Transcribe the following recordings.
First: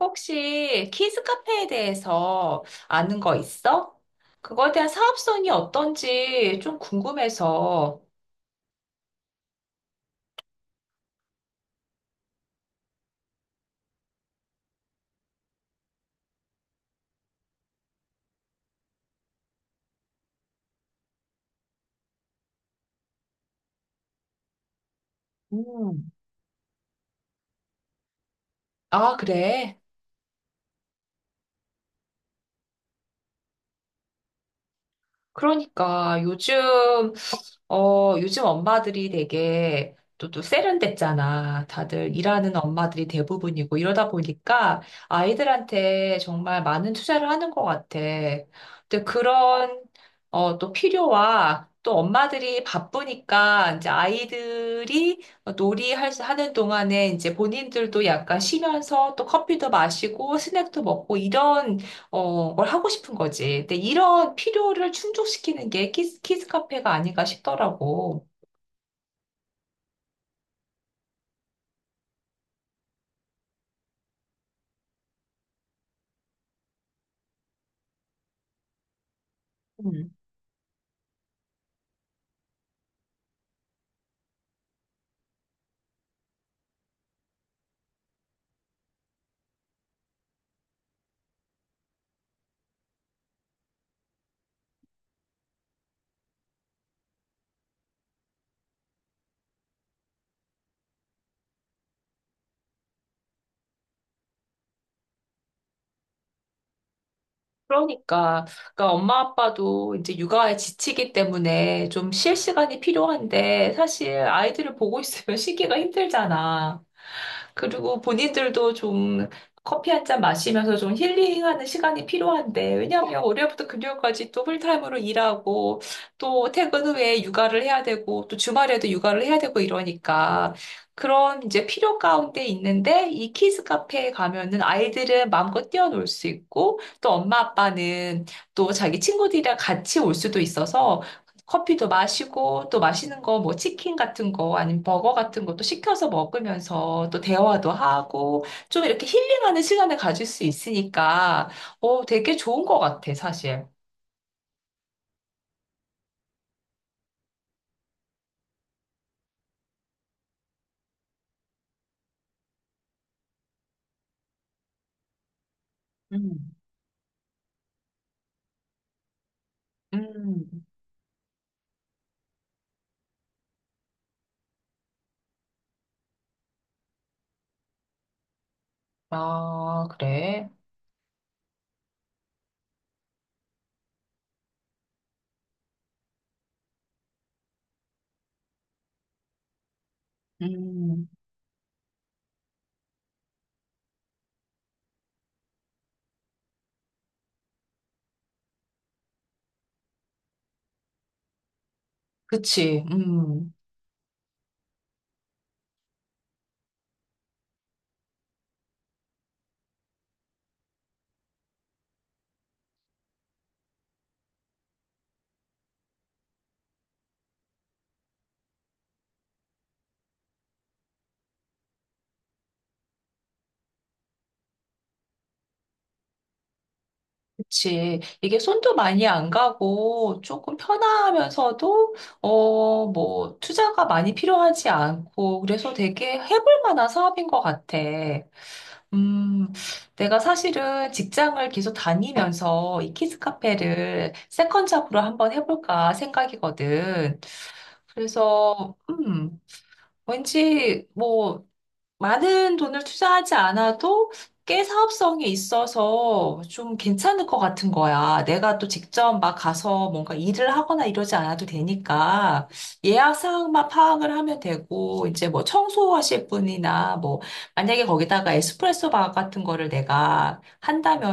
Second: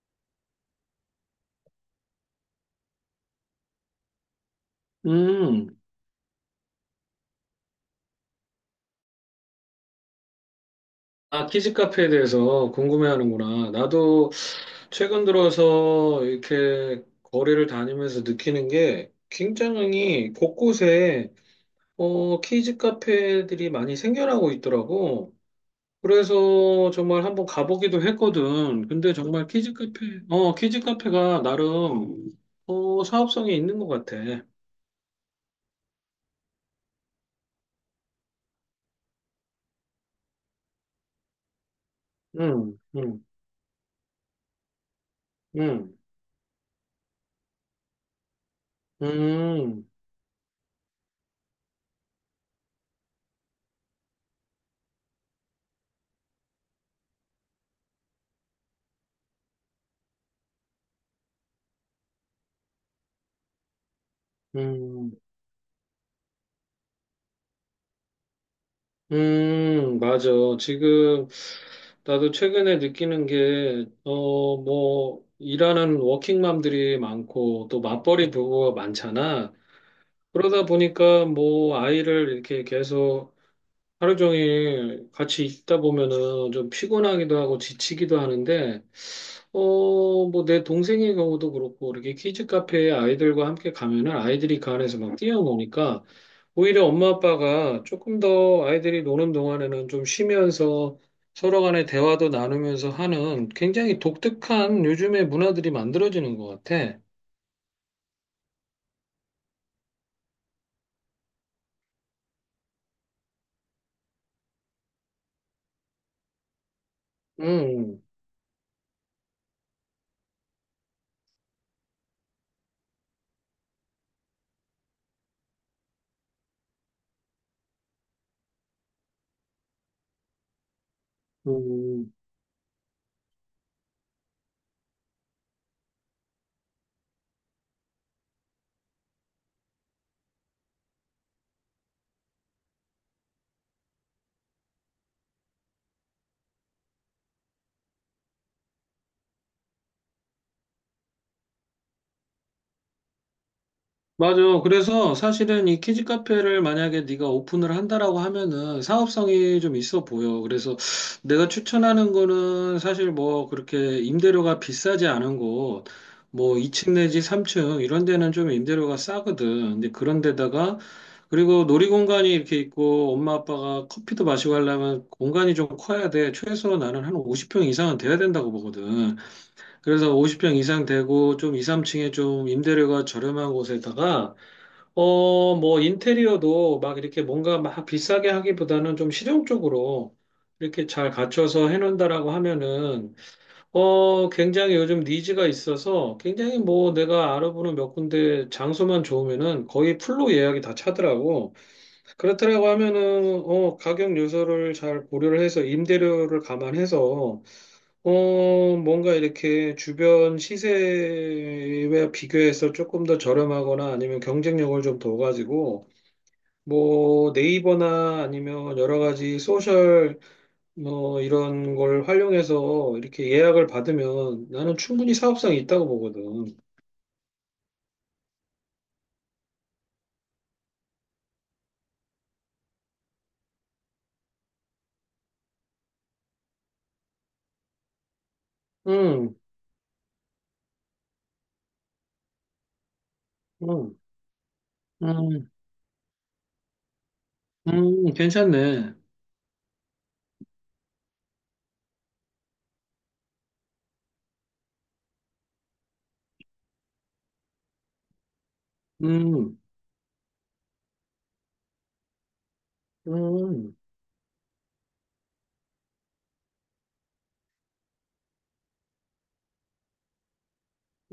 혹시 키즈 카페에 대해서 아는 거 있어? 그거에 대한 사업성이 음, 어떤지 좀 궁금해서. 아, 키즈 카페에 대해서 궁금해하는구나. 나도 최근 들어서 이렇게 거리를 다니면서 느끼는 게 굉장히 곳곳에 키즈 카페들이 많이 생겨나고 있더라고. 음. 그래서 정말 한번 가보기도 했거든. 근데 아, 정말 그래. 키즈 카페가 나름 사업성이 있는 것 같아. 그러니까 요즘 엄마들이 되게 또 세련됐잖아. 다들 일하는 음, 엄마들이 음, 대부분이고 이러다 보니까 음, 아이들한테 정말 많은 투자를 하는 것 같아. 근데 음, 또 필요와 또 엄마들이 바쁘니까 이제 아이들이 하는 동안에 이제 본인들도 약간 쉬면서 또 커피도 마시고 스낵도 먹고 이런 뭘 하고 싶은 거지. 근데 이런 필요를 음. 충족시키는 게 키스 카페가 아닌가 싶더라고. 맞아. 지금 나도 최근에 느끼는 게, 뭐, 일하는 워킹맘들이 많고, 또 맞벌이 부부가 많잖아. 그러다 보니까 뭐, 아이를 이렇게 계속 하루 종일 같이 있다 보면은 좀 피곤하기도 하고 지치기도 하는데, 뭐 내 동생의 경우도 그렇고, 이렇게 키즈 카페에 아이들과 함께 가면은 아이들이 그 안에서 막 뛰어노니까, 오히려 엄마 아빠가 조금 더 아이들이 노는 동안에는 좀 쉬면서 서로 간의 대화도 나누면서 하는 굉장히 독특한 요즘의 문화들이 만들어지는 것 같아. 그러니까, 그러니까 엄마 아빠도 이제 육아에 지치기 때문에 좀 쉴 시간이 필요한데 사실 아이들을 보고 있으면 쉬기가 힘들잖아. 그리고 음, 본인들도 좀 커피 한 잔 마시면서 좀 힐링하는 시간이 필요한데 왜냐하면 월요일부터 금요일까지 또 풀타임으로 일하고 또 퇴근 후에 육아를 해야 되고 또 주말에도 육아를 해야 되고 이러니까 그런 이제 필요 음. 가운데 있는데 이 키즈 카페에 가면은 아이들은 마음껏 뛰어놀 수 있고 또 엄마 아빠는 또 자기 친구들이랑 같이 올 수도 있어서 커피도 마시고 또 맛있는 거 뭐 치킨 같은 거 아니면 버거 같은 것도 시켜서 먹으면서 또 대화도 하고 좀 이렇게 힐링하는 시간을 가질 수 있으니까 되게 좋은 것 같아 사실. 맞아. 그래서 사실은 이 키즈 카페를 만약에 네가 오픈을 한다라고 하면은 사업성이 좀 있어 보여. 그래서 내가 추천하는 거는 사실 뭐 그렇게 임대료가 비싸지 않은 곳, 음. 뭐 2층 내지 3층 이런 데는 좀 임대료가 싸거든. 근데 그런 음. 데다가 그리고 놀이공간이 이렇게 있고 엄마 아빠가 커피도 마시고 하려면 공간이 좀 커야 돼. 최소 나는 한 50평 이상은 돼야 된다고 보거든. 아, 그래서 그래. 50평 이상 되고 좀 2, 3층에 좀 임대료가 저렴한 곳에다가 뭐, 인테리어도 막 이렇게 뭔가 막 비싸게 하기보다는 좀 실용적으로 이렇게 음. 잘 갖춰서 해놓는다라고 하면은, 굉장히 요즘 니즈가 있어서 굉장히 뭐 내가 알아보는 몇 군데 장소만 좋으면은 거의 풀로 예약이 다 차더라고. 그렇다라고 그치. 하면은, 음. 가격 요소를 잘 고려를 해서 임대료를 감안해서, 뭔가 이렇게 주변 시세와 비교해서 조금 더 저렴하거나 아니면 경쟁력을 좀 둬가지고 뭐 네이버나 아니면 여러 가지 소셜 뭐 이런 걸 활용해서 이렇게 예약을 받으면 나는 충분히 사업성이 있다고 보거든. 그치. 이게 손도 많이 안 가고 조금 편하면서도, 뭐, 투자가 많이 필요하지 않고, 그래서 되게 해볼 만한 사업인 것 같아. 음, 음, 내가 사실은 직장을 계속 다니면서 이 키즈 음, 카페를 세컨 잡으로 한번 음, 해볼까 생각이거든. 그래서, 괜찮네. 왠지 뭐, 많은 돈을 투자하지 않아도 꽤 사업성이 있어서 좀 괜찮을 것 같은 거야. 내가 또 직접 막 음, 가서 뭔가 일을 하거나 이러지 않아도 되니까 예약 사항만 음, 파악을 하면 되고 이제 뭐 청소하실 분이나 뭐 만약에 거기다가 에스프레소 바 같은 거를 내가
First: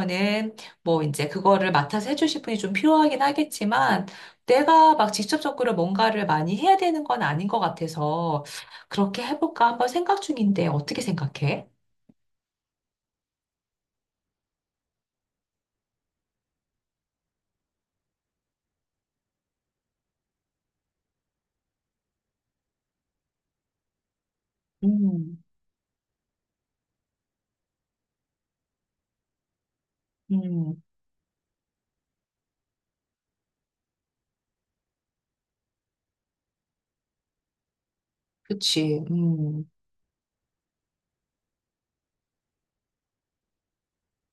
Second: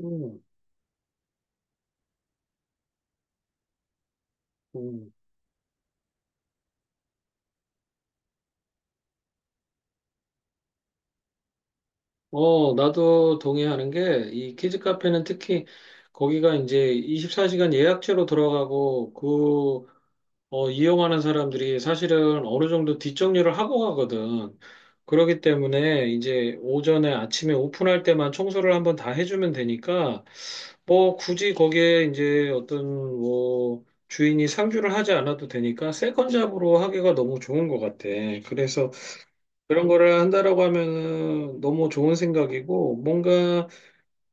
음, 뭐 이제 그거를 맡아서 해주실 분이 좀 필요하긴 하겠지만 내가 막 음. 직접적으로 뭔가를 많이 해야 되는 건 아닌 것 같아서 그렇게 해볼까 한번 생각 중인데 어떻게 생각해? 나도 동의하는 게 이 키즈 카페는 특히 거기가 이제 24시간 예약제로 들어가고 이용하는 사람들이 사실은 어느 정도 뒷정리를 하고 가거든. 그렇기 음, 때문에 이제 오전에 아침에 오픈할 때만 청소를 한번 다 해주면 되니까 음, 뭐 굳이 거기에 이제 어떤 뭐 주인이 상주를 하지 않아도 되니까 세컨잡으로 하기가 너무 좋은 것 같아. 그래서 그치. 음. 그런 거를 한다라고 하면은 너무 좋은 생각이고 뭔가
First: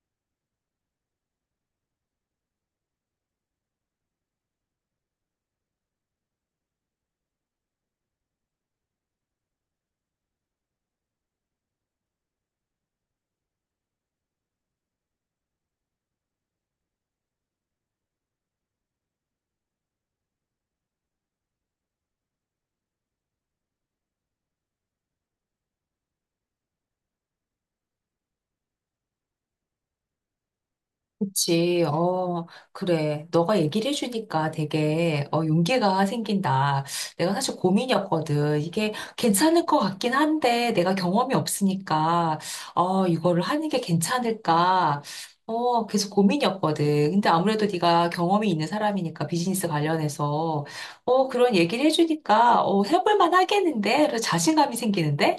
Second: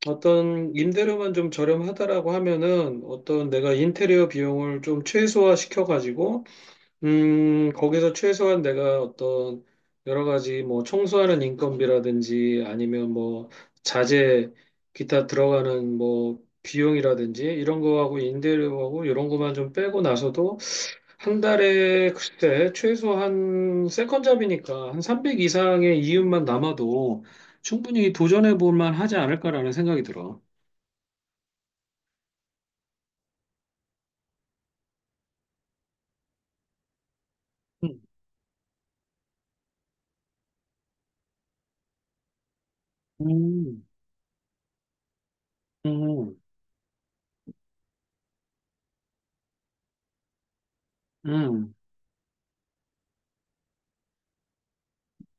어떤 임대료만 좀 저렴하다라고 하면은 어떤 내가 인테리어 비용을 좀 최소화 시켜가지고 거기서 최소한 내가 어떤 여러 가지 뭐 청소하는 인건비라든지 아니면 뭐 자재 기타 들어가는 뭐 비용이라든지 이런 거하고 임대료하고 이런 거만 좀 빼고 나서도 한 달에 글쎄 최소 한 세컨잡이니까 한 300 이상의 이윤만 남아도 충분히 도전해 볼 만하지 않을까라는 생각이 들어. 그치, 그래. 너가 얘기를 해주니까 되게, 용기가 생긴다. 내가 사실 음, 고민이었거든. 이게 괜찮을 것 같긴 한데, 내가 경험이 없으니까, 이거를 하는 게 음, 괜찮을까. 계속 음, 고민이었거든. 근데 아무래도 네가 경험이 있는 사람이니까, 비즈니스 관련해서, 그런 음. 얘기를 해주니까, 해볼 만 하겠는데? 그래서 자신감이 생기는데?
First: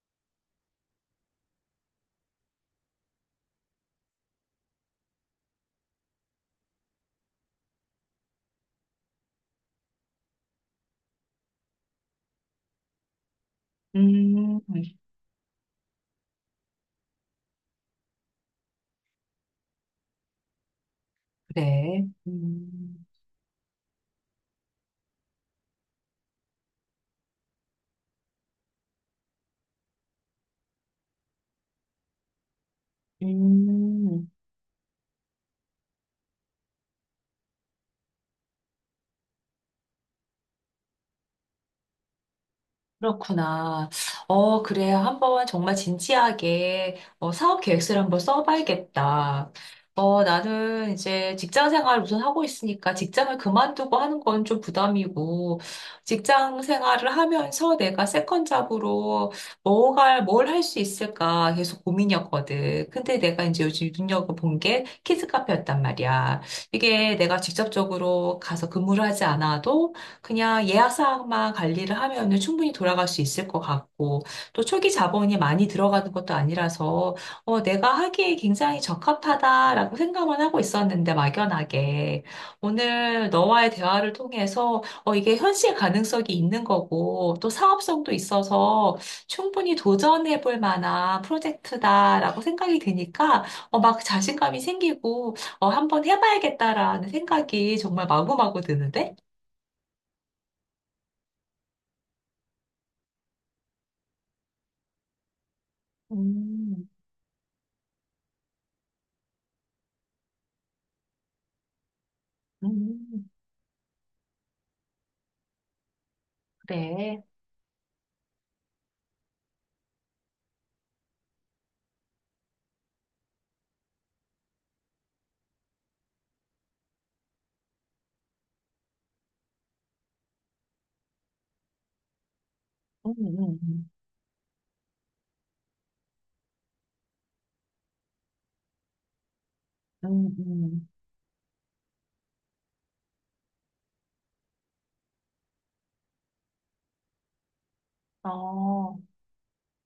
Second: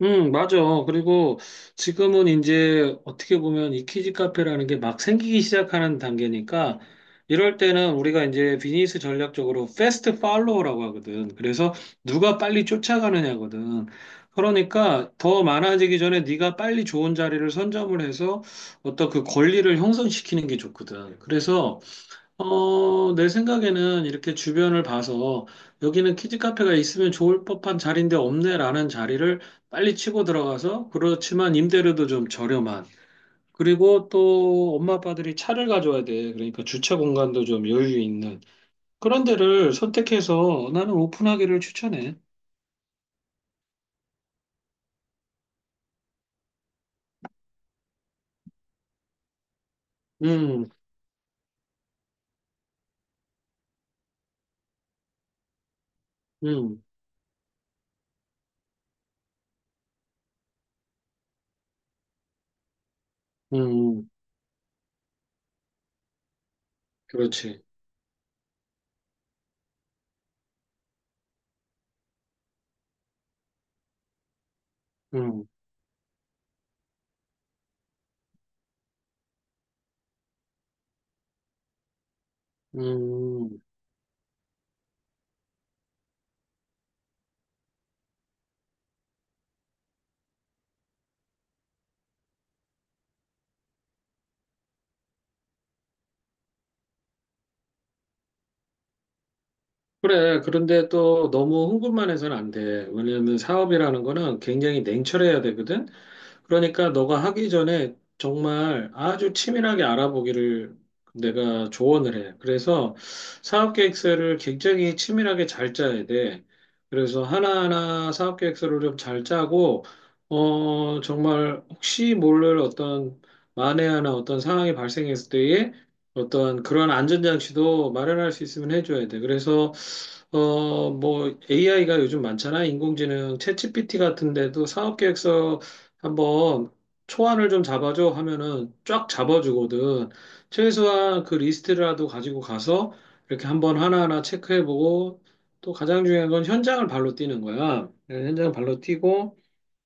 응, 맞아. 그리고 지금은 이제 어떻게 보면 이 키즈 카페라는 게 막 생기기 시작하는 단계니까 이럴 때는 우리가 이제 비즈니스 전략적으로 패스트 팔로우라고 하거든. 그래서 누가 빨리 쫓아가느냐거든. 음, 그러니까 더 많아지기 전에 네가 빨리 좋은 자리를 선점을 해서 어떤 그 권리를 형성시키는 게 좋거든. 그래서 그래. 내 생각에는 이렇게 주변을 봐서 여기는 키즈 카페가 있으면 좋을 법한 자리인데 없네라는 자리를 빨리 치고 들어가서 그렇지만 임대료도 좀 저렴한 그리고 음. 또 엄마 아빠들이 차를 가져와야 돼. 그러니까 주차 공간도 좀 여유 있는 그런 데를 선택해서 나는 오픈하기를 추천해. 그렇구나. 그래. 한번 정말 진지하게 사업 계획서를 한번 써봐야겠다. 음, 나는 이제 직장 생활 우선 하고 있으니까 직장을 그만두고 하는 건 좀 부담이고, 직장 음, 생활을 하면서 내가 세컨 잡으로 뭘 할 수 있을까 계속 고민이었거든. 근데 내가 이제 요즘 음, 눈여겨본 게 키즈카페였단 말이야. 이게 내가 그렇지. 직접적으로 가서 근무를 하지 않아도 그냥 예약 사항만 관리를 하면은 충분히 돌아갈 수 있을 것 같고, 또 초기 자본이 음, 많이 들어가는 것도 아니라서, 내가 하기에 굉장히 적합하다라고 생각만 하고 있었는데, 막연하게. 오늘 음. 너와의 대화를 통해서, 이게 현실 가능성이 있는 거고, 또 사업성도 있어서 충분히 도전해 볼 만한 프로젝트다라고 생각이 드니까, 막 자신감이 생기고, 한번 해봐야겠다라는 생각이 정말 마구마구 드는데? 그래. 그런데 또 너무 흥분만 해서는 안 돼. 왜냐하면 사업이라는 거는 굉장히 냉철해야 되거든. 음. 그러니까 너가 하기 전에 정말 아주 치밀하게 알아보기를 내가 조언을 해. 그래서 음, 사업 계획서를 굉장히 치밀하게 잘 짜야 돼. 그래. 그래서 하나하나 사업 계획서를 좀 잘 짜고, 정말 혹시 모를 어떤 만에 하나 어떤 상황이 발생했을 때에 어떤 그런 안전장치도 마련할 수 있으면 해줘야 돼. 그래서 뭐 AI가 요즘 많잖아. 음, 인공지능 음, 챗GPT 같은 데도 사업 계획서 한번 초안을 좀 잡아줘 하면은 쫙 잡아주거든. 음. 최소한 그 리스트라도 가지고 가서 이렇게 한번 하나하나 체크해보고 또 가장 중요한 건 현장을 발로 뛰는 거야. 네, 현장을 발로 어, 뛰고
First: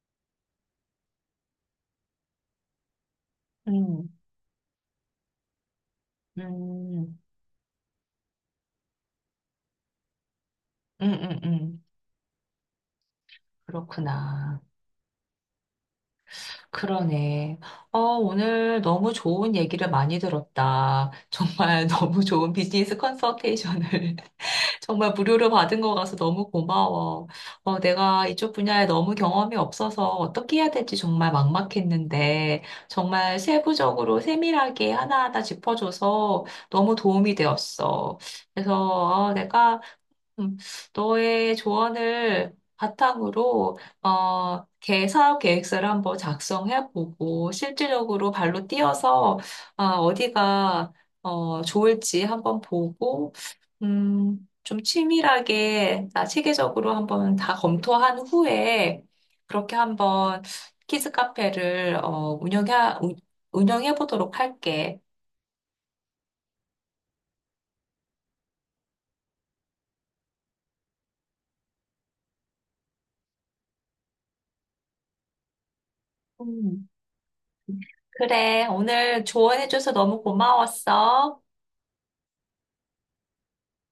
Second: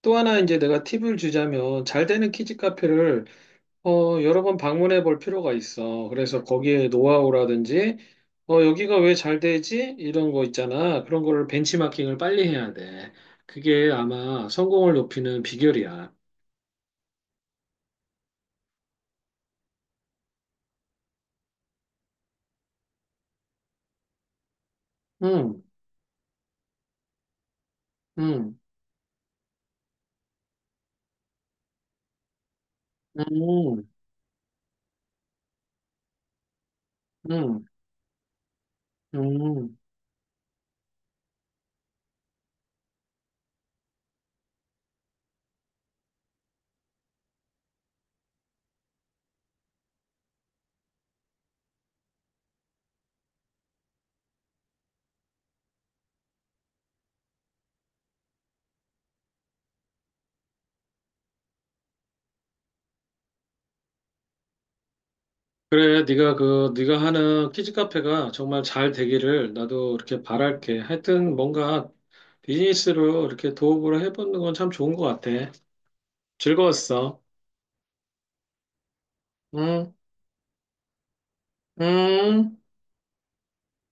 또 하나 이제 내가 팁을 주자면 잘 되는 키즈 카페를 음, 여러 번 방문해 볼 필요가 있어. 그래서 거기에 음, 노하우라든지 여기가 왜 잘 되지? 이런 거 있잖아. 음, 그런 음, 거를 음. 벤치마킹을 빨리 해야 돼. 그게 아마 그렇구나. 성공을 높이는 비결이야. 그러네. 오늘 너무 좋은 얘기를 많이 들었다. 정말 너무 좋은 비즈니스 컨설테이션을 정말 무료로 응, 받은 거 가서 너무 고마워. 내가 이쪽 응, 분야에 너무 경험이 없어서 어떻게 해야 될지 정말 막막했는데, 정말 응, 세부적으로 세밀하게 하나하나 짚어줘서 너무 도움이 응, 되었어. 그래서 응. 내가 음, 너의 조언을 바탕으로 어, 개 사업 계획서를 한번 작성해 보고 실질적으로 발로 뛰어서 어, 디가 좋을지 한번 보고 좀 치밀하게 나 체계적으로 한번 다 검토한 후에 그렇게 한번 키즈 카페를 운영해 보도록 할게. 그래, 네가 하는 키즈 카페가 정말 잘 되기를 나도 이렇게 바랄게. 하여튼 뭔가 비즈니스로 이렇게 도움을 해보는 건 참 좋은 것 같아. 음. 즐거웠어. 그래, 오늘 조언해줘서 응, 너무 고마웠어. 응.